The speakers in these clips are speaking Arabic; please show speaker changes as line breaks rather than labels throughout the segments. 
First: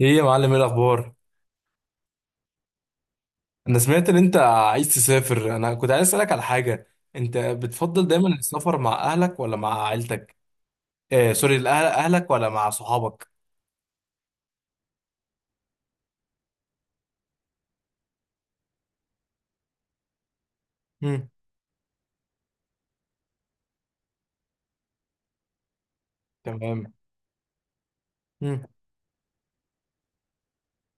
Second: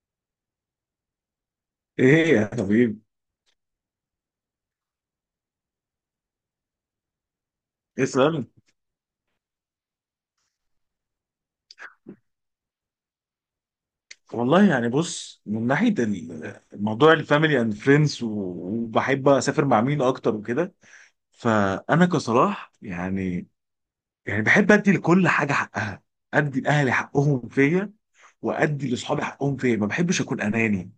ايه يا معلم، ايه الاخبار؟
ايه يا طبيب.
انا سمعت ان انت عايز تسافر. انا كنت عايز اسالك على حاجه. انت بتفضل دايما
اسأل.
السفر مع اهلك ولا مع عيلتك؟ سوري، اهلك ولا مع صحابك؟
والله يعني بص، من ناحية الموضوع الفاميلي اند فريندز، وبحب اسافر مع مين اكتر وكده.
امم.
فانا كصلاح يعني، يعني بحب ادي لكل حاجة حقها، ادي
تمام.
لاهلي حقهم فيا،
امم.
وادي لاصحابي حقهم، فين ما بحبش اكون اناني.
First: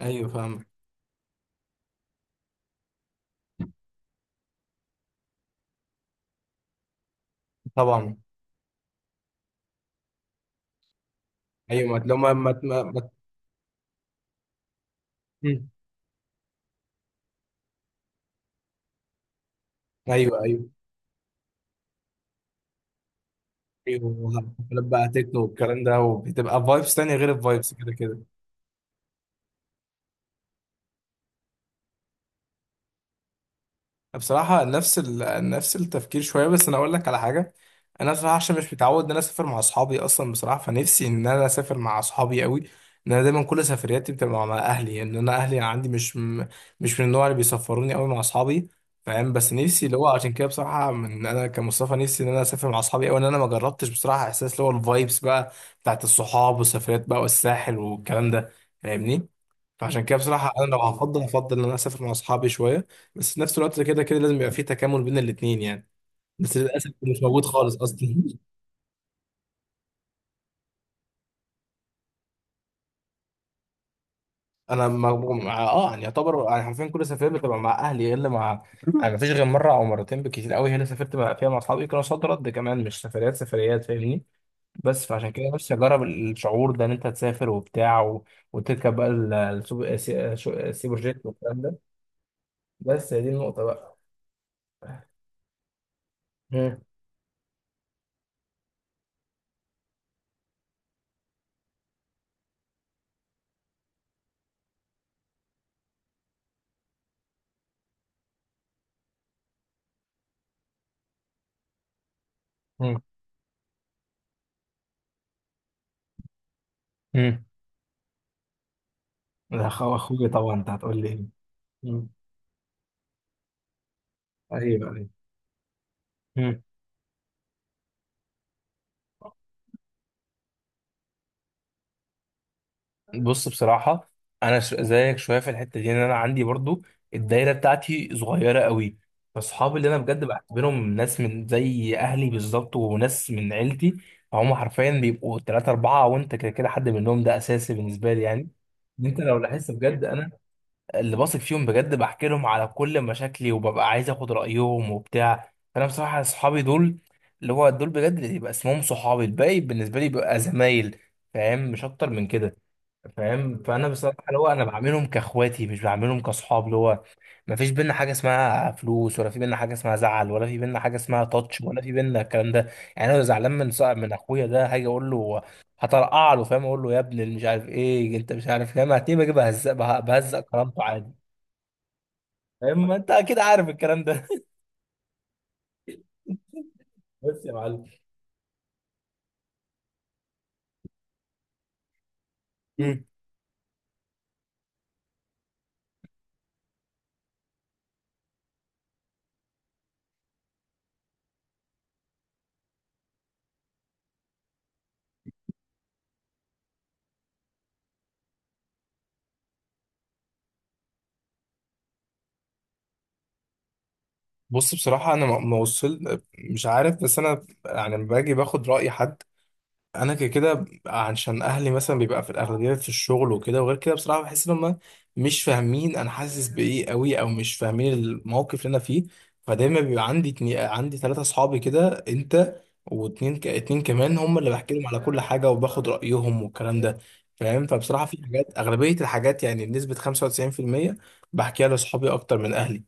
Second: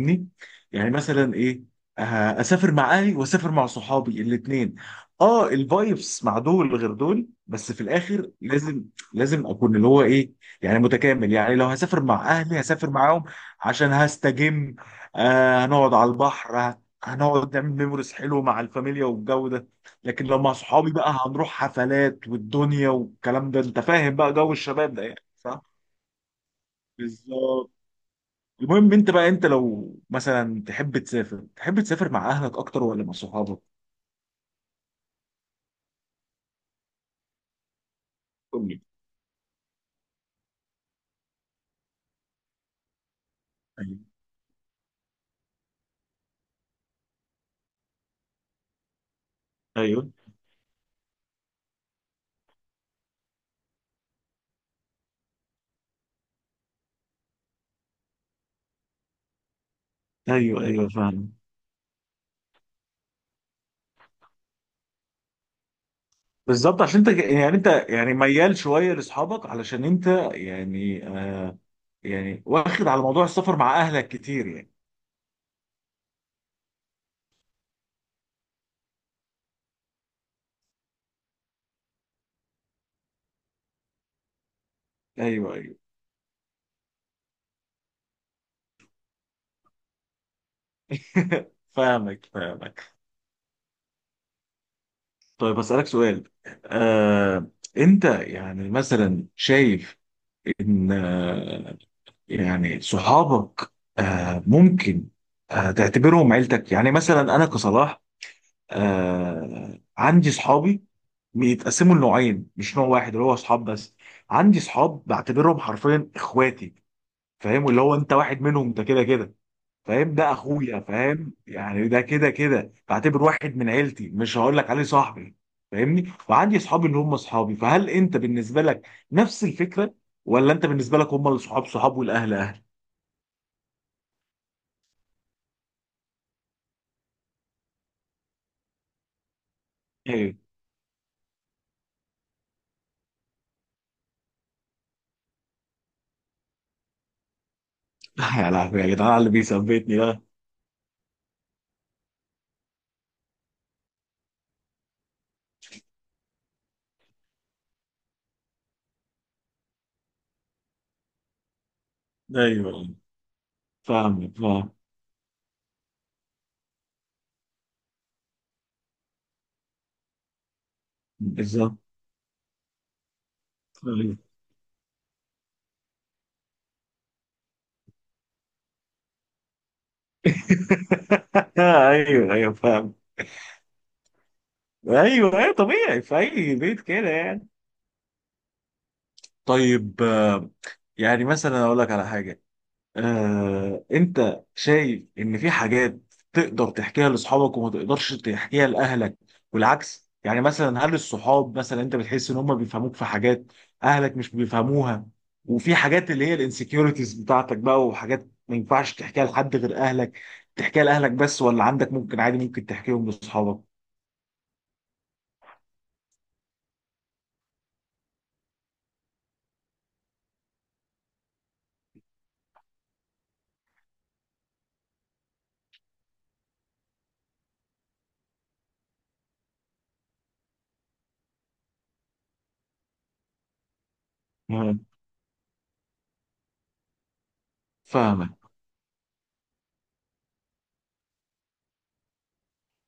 ايوه فاهم.
يعني مثلا ايه، اسافر مع اهلي واسافر مع صحابي الاثنين. اه، الفايبس مع دول غير دول، بس في
طبعا.
الاخر لازم، لازم اكون اللي هو ايه، يعني متكامل. يعني لو
ايوه، ما
هسافر
لو
مع
ما ما
اهلي
ما
هسافر
ما-
معاهم عشان هستجم. آه،
مم.
هنقعد على البحر، هنقعد نعمل ميموريز حلو مع الفاميليا والجو ده. لكن لو
ايوه،
مع
ايوه،
صحابي بقى هنروح حفلات والدنيا والكلام ده، انت فاهم
ايوه.
بقى جو
حفلات
الشباب ده،
بقى
يعني
تكنو
صح؟
والكلام ده، وبتبقى فايبس تانية غير
بالظبط.
الفايبس كده.
المهم انت بقى، انت لو مثلا تحب تسافر، تحب تسافر مع اهلك اكتر ولا مع صحابك؟
بصراحة نفس نفس التفكير شوية، بس أنا أقول لك على حاجة. أنا بصراحة عشان
قول
مش
لي.
متعود إن أنا أسافر مع أصحابي أصلا، بصراحة فنفسي إن أنا أسافر مع أصحابي قوي. إن أنا دايما كل
ايوه،
سفرياتي بتبقى مع أهلي، يعني إن أنا أهلي عندي مش من النوع اللي بيسفروني قوي مع أصحابي. فاهم، بس نفسي اللي هو
ايوه.
عشان كده. بصراحة من أنا كمصطفى نفسي إن أنا أسافر مع أصحابي قوي، إن أنا ما جربتش بصراحة إحساس اللي هو الفايبس بقى بتاعت الصحاب والسفريات بقى والساحل والكلام ده. فاهمني؟ فعشان كده بصراحة
ايوه،
أنا لو
ايوه،
هفضل
فعلا.
هفضل إن أنا أسافر مع أصحابي شوية. بس في نفس الوقت كده كده لازم يبقى في تكامل بين الاتنين يعني. بس
بالظبط،
للأسف
عشان انت
مش موجود
يعني، انت
خالص
يعني
أصلا.
ميال شويه لاصحابك، علشان انت يعني آه، يعني واخد على موضوع السفر مع اهلك كتير يعني.
أنا ما مع... آه يعني يعتبر يعني حرفيا كل سفرية بتبقى مع أهلي إلا مع. يعني مفيش غير مرة أو مرتين بالكتير قوي هي اللي سافرت بقى فيها مع أصحابي، كانوا صد رد كمان، مش سفريات سفريات، فاهمني؟ بس فعشان كده
ايوه
نفسي
ايوه.
أجرب الشعور ده إن أنت تسافر وبتاع وتركب بقى سوبر جيت والكلام ده.
فاهمك فاهمك.
بس هي دي النقطة بقى.
طيب اسالك سؤال.
مم.
آه، انت يعني مثلا شايف ان، يعني صحابك آه ممكن آه تعتبرهم عيلتك. يعني مثلا انا كصلاح آه، عندي صحابي بيتقسموا لنوعين، مش نوع
مم.
واحد اللي هو صحاب بس. عندي صحاب بعتبرهم حرفيا اخواتي.
مم.
فاهم؟ واللي هو انت واحد منهم، انت كده كده فاهم،
اخويا
ده
طبعا، انت
اخويا،
هتقول لي ايه.
فاهم يعني، ده
مم.
كده كده بعتبر واحد من عيلتي، مش هقول لك عليه
ايوه، ايوه.
صاحبي. فاهمني؟ وعندي
مم.
صحابي اللي هم صحابي. فهل انت بالنسبه لك نفس الفكره، ولا انت بالنسبه لك هم الصحاب صحاب والاهل اهل؟
بص بصراحة. زيك شوية في الحتة دي، إن أنا عندي برضو الدايرة بتاعتي صغيرة قوي. فأصحابي اللي أنا بجد
إيه؟
بعتبرهم ناس من زي أهلي بالظبط، وناس من عيلتي، فهم حرفيا بيبقوا تلاتة أربعة، وأنت كده كده حد منهم، ده أساسي بالنسبة لي يعني.
يا لهوي يا
إن
جدعان على
أنت
اللي
لو لاحظت
بيثبتني
بجد،
ده.
أنا اللي بثق فيهم بجد بحكي لهم على كل مشاكلي، وببقى عايز اخد رايهم وبتاع. فانا بصراحه اصحابي دول اللي هو دول بجد اللي يبقى اسمهم صحابي. الباقي بالنسبه لي بيبقى زمايل، فاهم، مش اكتر من كده.
ايوه
فاهم، فانا بصراحه
فاهمك
اللي هو انا
فاهم.
بعملهم كاخواتي مش بعملهم كاصحاب اللي هو. ما فيش بينا حاجه اسمها فلوس، ولا في بينا حاجه اسمها زعل، ولا في بينا حاجه اسمها تاتش،
بالظبط.
ولا في بينا الكلام ده. يعني انا لو زعلان من صاحب من
ايوه.
اخويا ده هاجي اقول له، هطرقع له، فاهم، اقول له يا ابني اللي مش عارف ايه انت مش عارف، فاهم هتلاقيه بجيب بهزق بهزق كرامته عادي.
ايوه ايوه فاهم.
ما انت اكيد عارف الكلام ده.
ايوه ايوه، طبيعي في اي بيت كده
بس
يعني.
يا معلم.
طيب يعني مثلا اقول لك على حاجه.
مم.
انت شايف ان في حاجات تقدر تحكيها لاصحابك وما تقدرش تحكيها لاهلك، والعكس؟ يعني مثلا هل الصحاب مثلا انت بتحس ان هم بيفهموك في حاجات اهلك مش بيفهموها، وفي حاجات اللي هي الانسكيورتيز بتاعتك بقى وحاجات ما ينفعش تحكيها لحد غير اهلك تحكيها لاهلك بس، ولا عندك ممكن عادي ممكن تحكيهم لاصحابك؟
بص بصراحة، أنا ما وصل مش عارف. بس أنا يعني لما باجي باخد رأي حد، انا كده كده عشان اهلي مثلا بيبقى في الاغلبيه في الشغل وكده، وغير كده بصراحه بحس ان هم مش فاهمين انا حاسس بايه قوي، او مش فاهمين الموقف اللي انا فيه. فدايما بيبقى عندي عندي ثلاثه اصحابي كده، انت اتنين كمان هم اللي بحكي
مم.
لهم على كل حاجه، وباخد رايهم والكلام ده. فاهم، فبصراحه في
فاهمك.
حاجات، اغلبيه الحاجات يعني بنسبه 95%، بحكيها لاصحابي اكتر من اهلي.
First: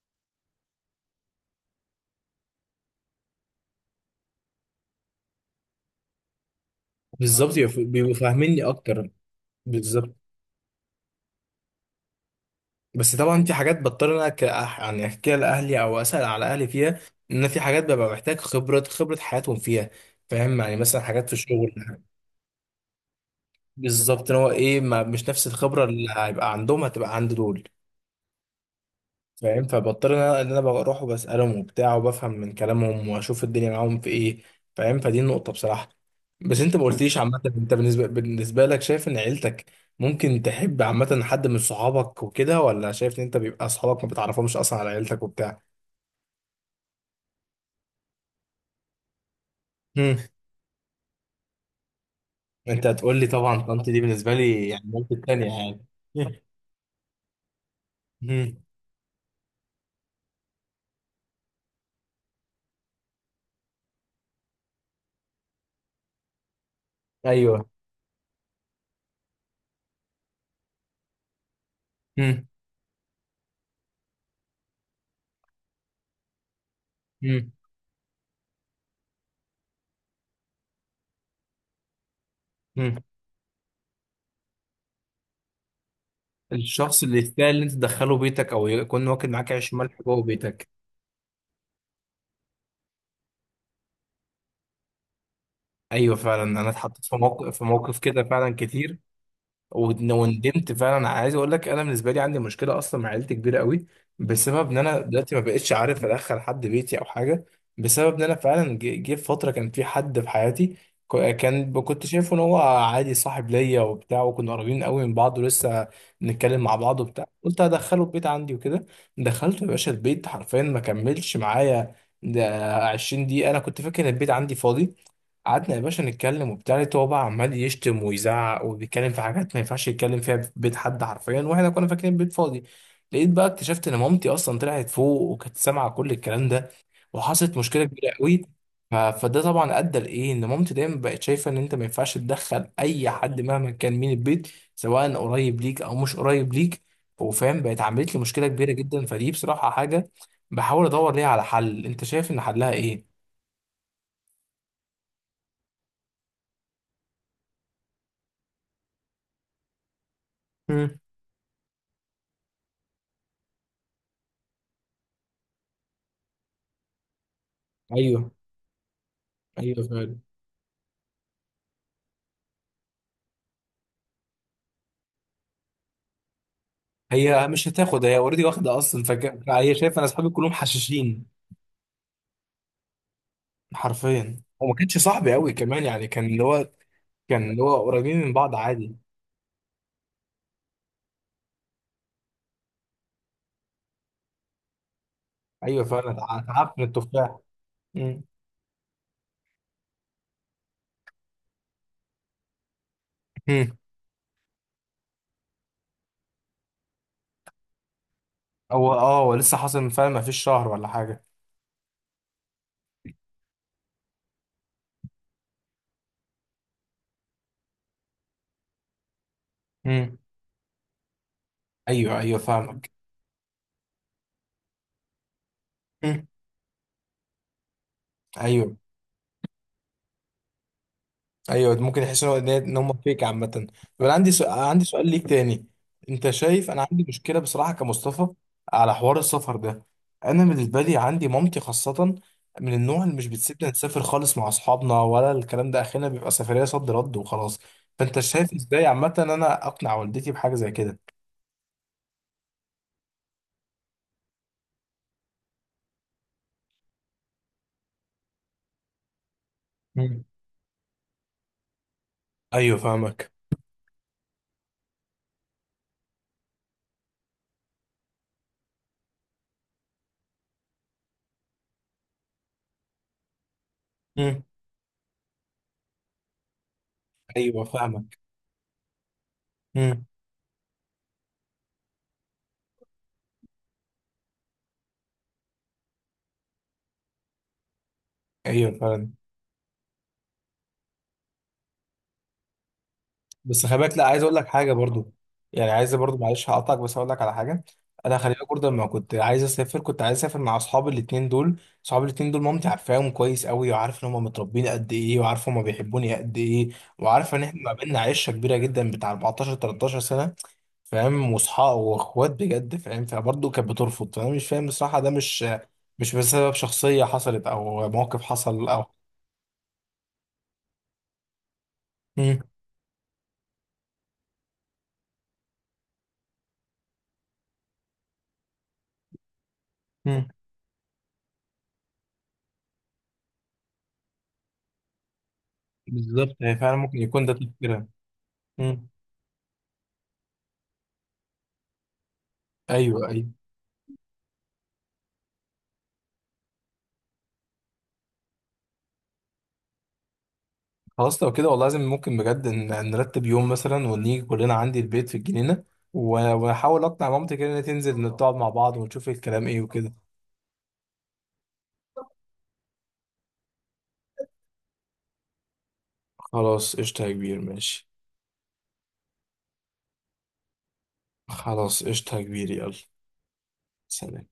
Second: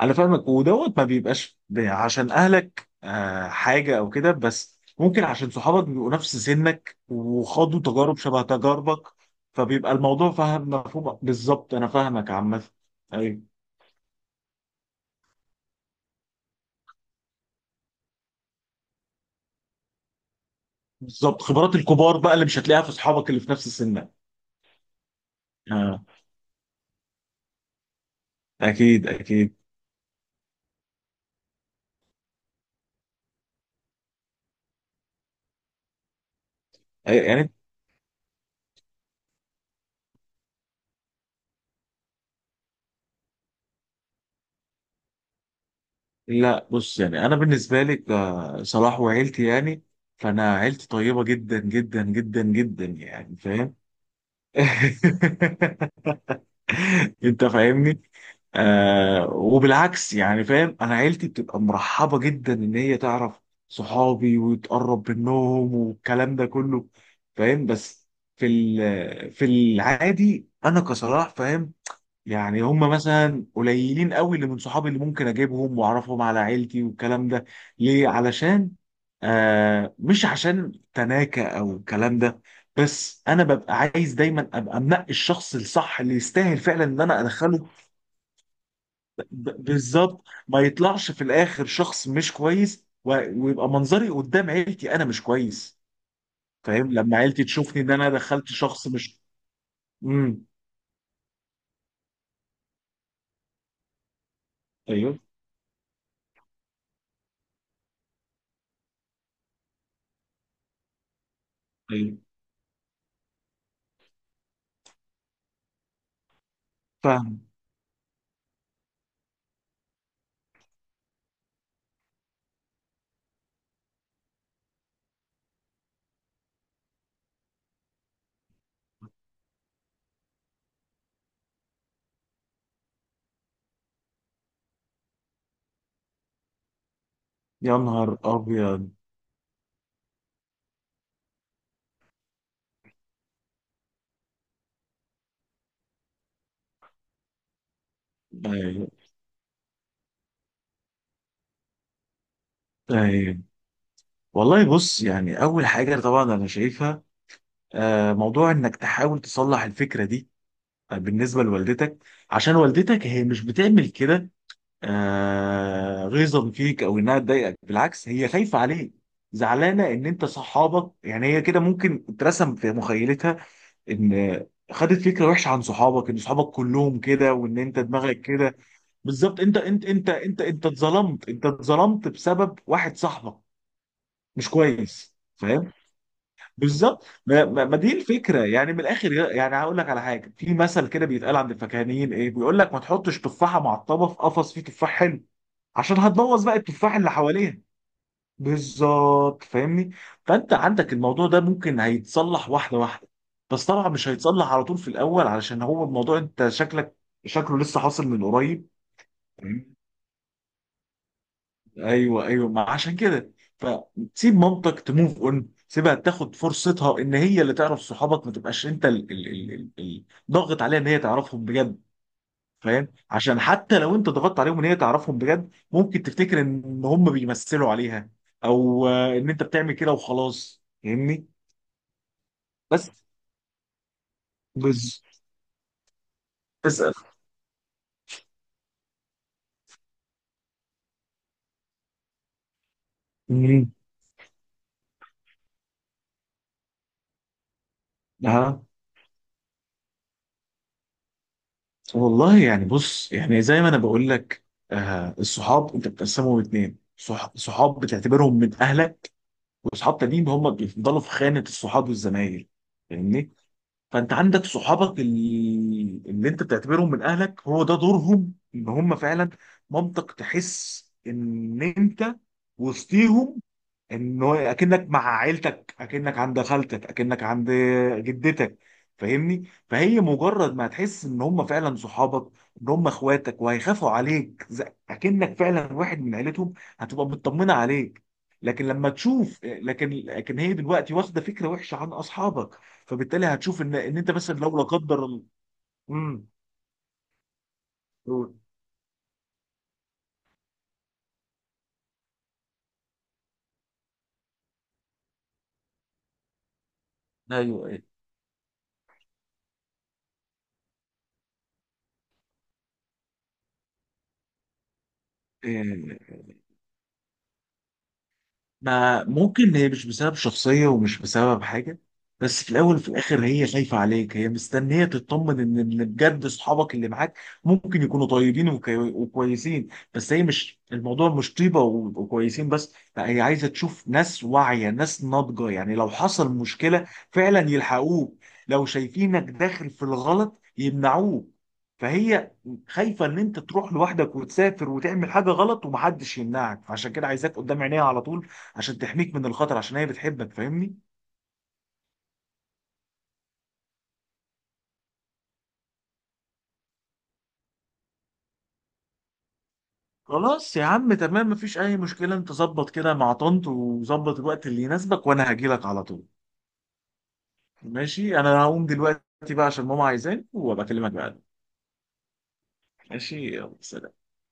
انا فاهمك، ودوت ما بيبقاش عشان اهلك حاجه او كده، بس ممكن عشان صحابك بيبقوا نفس سنك
بالظبط
وخاضوا
بيبقوا
تجارب شبه
فاهميني
تجاربك،
اكتر.
فبيبقى
بالظبط.
الموضوع فاهم مفهوم. بالظبط، انا فاهمك عامه.
بس طبعا في
ايوه.
حاجات بضطر إن انا يعني احكيها لاهلي او اسال على اهلي فيها، ان في حاجات ببقى محتاج خبره حياتهم فيها. فاهم، يعني مثلا حاجات في
بالظبط،
الشغل.
خبرات الكبار بقى اللي مش هتلاقيها في صحابك اللي في نفس سنك.
بالظبط، ان هو ايه ما مش نفس الخبره
آه.
اللي هيبقى عندهم هتبقى عند دول.
اكيد اكيد.
فاهم، فبضطر ان انا إن أنا بروح وبسالهم وبتاع، وبفهم من كلامهم، واشوف الدنيا معاهم في ايه. فاهم، فدي النقطه بصراحه. بس انت ما قلتليش عامه،
يعني
انت بالنسبه لك شايف ان عيلتك ممكن تحب عامه حد من صحابك وكده، ولا شايف ان انت بيبقى صحابك ما بتعرفهمش اصلا على عيلتك وبتاع.
لا، بص يعني انا بالنسبه لي صلاح وعيلتي يعني،
مم.
فانا عيلتي طيبه جدا جدا جدا جدا
انت هتقول لي
يعني،
طبعا
فاهم؟
طنط دي بالنسبه لي يعني مامتي التانية يعني. مم.
انت فاهمني.
مم.
آه، وبالعكس يعني، فاهم، انا عيلتي بتبقى مرحبه جدا ان هي تعرف صحابي وتقرب منهم والكلام ده كله. فاهم؟
ايوه.
بس في في العادي انا كصلاح فاهم،
مم.
يعني هم مثلا قليلين قوي اللي من صحابي اللي ممكن اجيبهم واعرفهم على عيلتي والكلام ده.
مم.
ليه؟ علشان آه، مش عشان تناكة او الكلام ده،
مم.
بس انا ببقى عايز دايما ابقى منقي الشخص الصح اللي يستاهل فعلا ان
الشخص اللي
انا
يستاهل ان
ادخله.
انت تدخله بيتك، او يكون واكل معاك عيش ملح جوه
بالظبط، ما
بيتك.
يطلعش في الاخر شخص مش كويس ويبقى منظري قدام عيلتي انا مش كويس.
ايوه فعلا، انا
فاهم؟
اتحطيت في
لما عيلتي
موقف
تشوفني ان انا
كده
دخلت
فعلا
شخص
كتير
مش، امم.
وندمت فعلا. انا عايز اقول لك، انا بالنسبه لي عندي مشكله اصلا مع عيلتي كبيره قوي، بسبب ان انا
ايوه
دلوقتي ما بقتش عارف ادخل حد بيتي او حاجه. بسبب ان انا فعلا جه في فتره كان في حد في حياتي، كنت
ايوه
شايفه ان هو عادي صاحب ليا وبتاع، وكنا قريبين قوي من بعض، ولسه نتكلم مع بعض وبتاع.
فاهم.
قلت هدخله البيت عندي وكده. دخلته يا باشا البيت حرفيا، ما كملش معايا ده 20 دقيقه. انا كنت فاكر ان البيت عندي فاضي. قعدنا يا باشا نتكلم وبتاع، لقيته هو بقى عمال يشتم ويزعق وبيتكلم في حاجات ما ينفعش يتكلم فيها في بيت حد حرفيا، واحنا كنا فاكرين بيت فاضي. لقيت بقى اكتشفت ان مامتي اصلا طلعت فوق وكانت سامعه كل الكلام ده، وحصلت
يا
مشكله كبيره
نهار
قوي.
ابيض.
فده طبعا ادى لايه ان مامتي دايما بقت شايفه ان انت ما ينفعش تدخل اي حد مهما كان مين البيت، سواء قريب ليك او مش قريب ليك. وفاهم بقت عملت لي مشكله كبيره
ايوه.
جدا. فدي بصراحه حاجه بحاول ادور ليها على حل، انت شايف ان حلها ايه؟
طيب والله بص، يعني اول حاجه طبعا انا شايفها موضوع انك تحاول تصلح الفكره دي
مم.
بالنسبه لوالدتك، عشان والدتك هي مش بتعمل كده غيظا فيك او انها تضايقك، بالعكس هي
ايوه،
خايفه عليك،
ايوه
زعلانه ان
فعلا.
انت صحابك، يعني هي كده ممكن اترسم في مخيلتها ان خدت فكره وحشه عن صحابك، ان صحابك كلهم كده
هي
وان
مش
انت
هتاخد، هي
دماغك
اوريدي
كده.
واخده اصلا.
بالظبط، انت
هي
انت
شايفه انا
انت
اصحابي
انت
كلهم
انت
حشاشين
اتظلمت، انت اتظلمت بسبب واحد صاحبك
حرفيا.
مش
وما كانش
كويس،
صاحبي قوي
فاهم؟
كمان، يعني كان اللي هو
بالظبط. ما,
كان اللي
ما,
هو
ما دي
قريبين من
الفكره
بعض
يعني، من
عادي.
الاخر يعني هقول لك على حاجه، في مثل كده بيتقال عند الفكاهيين، ايه بيقول لك؟ ما تحطش تفاحه معطبه في قفص فيه تفاح حلو،
ايوه
عشان
فعلا،
هتبوظ بقى
اتعبت من
التفاح اللي
التفاح.
حواليها.
امم.
بالظبط، فاهمني؟ فانت عندك الموضوع ده ممكن هيتصلح واحده واحده، بس
أمم.
طبعا مش هيتصلح على طول في الاول، علشان هو الموضوع انت شكلك، شكله لسه حاصل من قريب.
هو اه هو لسه حاصل من فعلا، ما فيش شهر ولا حاجه.
ايوه ايوه، ما عشان كده، فسيب مامتك تموف اون، سيبها تاخد فرصتها ان هي اللي تعرف صحابك، ما تبقاش انت
امم.
ضاغط عليها ان هي تعرفهم بجد.
ايوه، ايوه
فاهم؟
فاهمك.
عشان حتى لو انت ضغطت عليهم ان هي تعرفهم بجد ممكن
امم.
تفتكر ان هم بيمثلوا عليها،
ايوه،
او ان انت بتعمل كده وخلاص، فاهمني؟
ايوه ممكن يحس ان هو ان
بس
هم فيك عامه. طب انا عندي سؤال عندي
بس
سؤال ليك تاني. انت شايف
بس.
انا عندي مشكله بصراحه كمصطفى على حوار السفر ده. انا بالنسبه لي عندي مامتي خاصه من النوع اللي مش بتسيبنا
مم.
نسافر خالص مع اصحابنا ولا الكلام ده، اخينا بيبقى سفريه صد رد وخلاص. فانت شايف
ها.
ازاي عامه ان انا اقنع والدتي بحاجه زي كده؟
والله يعني بص، يعني زي ما انا بقول لك، آه، الصحاب انت بتقسمهم اتنين، صحاب بتعتبرهم من اهلك، واصحاب
مم.
تانيين هم بيفضلوا في خانه الصحاب والزمايل.
ايوه فاهمك.
فاهمني؟ فانت عندك صحابك اللي انت بتعتبرهم من اهلك، هو ده دورهم، ان هم فعلا منطق تحس ان انت وسطيهم، ان هو
امم.
اكنك مع عيلتك، اكنك عند خالتك، اكنك عند
ايوه فاهمك.
جدتك. فاهمني؟ فهي
امم.
مجرد ما هتحس ان هم فعلا صحابك، ان هم اخواتك وهيخافوا عليك اكنك فعلا واحد من عيلتهم، هتبقى مطمنه عليك. لكن
ايوه
لما
فعلا.
تشوف، لكن هي دلوقتي واخده فكره وحشه عن اصحابك، فبالتالي هتشوف
بس
ان
خلي بالك، لا
انت
عايز اقول
مثلا
لك
لو لا
حاجه
قدر
برضو.
الله،
يعني عايز برضو،
امم.
معلش هقطعك بس اقول لك على حاجه. انا خلي بالك برضو لما كنت عايز اسافر كنت عايز اسافر مع اصحابي الاثنين دول، اصحابي الاثنين دول مامتي عارفاهم كويس قوي، وعارف ان هم متربيين قد ايه، وعارف هم بيحبوني قد ايه. وعارفه ان احنا
ايوه.
ما بيننا عشره كبيره جدا بتاع 14 13 سنه، فاهم، واصحاب واخوات بجد، فاهم. فبرضه كانت بترفض، فانا مش فاهم بصراحه. ده مش
إيه.
مش بسبب شخصيه حصلت او موقف حصل او.
ما ممكن هي مش بسبب شخصية ومش بسبب حاجة،
مم.
بس في الأول وفي الآخر هي خايفة عليك، هي مستنية تطمن إن بجد أصحابك اللي معاك ممكن يكونوا طيبين وكويسين، بس هي
مم.
مش الموضوع مش طيبة وكويسين بس، لا، هي عايزة تشوف ناس واعية، ناس ناضجة، يعني لو حصل
بالظبط، هي فعلا
مشكلة
ممكن يكون ده
فعلا
تفكيرها.
يلحقوك، لو
مم.
شايفينك داخل في الغلط يمنعوك. فهي خايفة
ايوه،
إن
ايوه.
أنت تروح لوحدك وتسافر وتعمل حاجة غلط ومحدش يمنعك، فعشان كده عايزاك قدام عينيها على طول عشان تحميك من الخطر، عشان هي بتحبك، فاهمني؟
خلاص لو كده والله لازم، ممكن بجد نرتب يوم مثلا ونيجي كلنا عندي البيت في الجنينة، واحاول اقنع مامتي كده ان هي تنزل نقعد مع بعض ونشوف الكلام ايه وكده.
خلاص يا عم، تمام، مفيش اي مشكله. انت ظبط كده مع طنط، وظبط الوقت اللي يناسبك وانا هجيلك على طول.
خلاص قشطة يا كبير، ماشي.
ماشي. انا هقوم دلوقتي بقى عشان ماما عايزاني، وابقى اكلمك بعد.
خلاص قشطة يا كبير، يلا.
ماشي، يلا سلام.
سلام.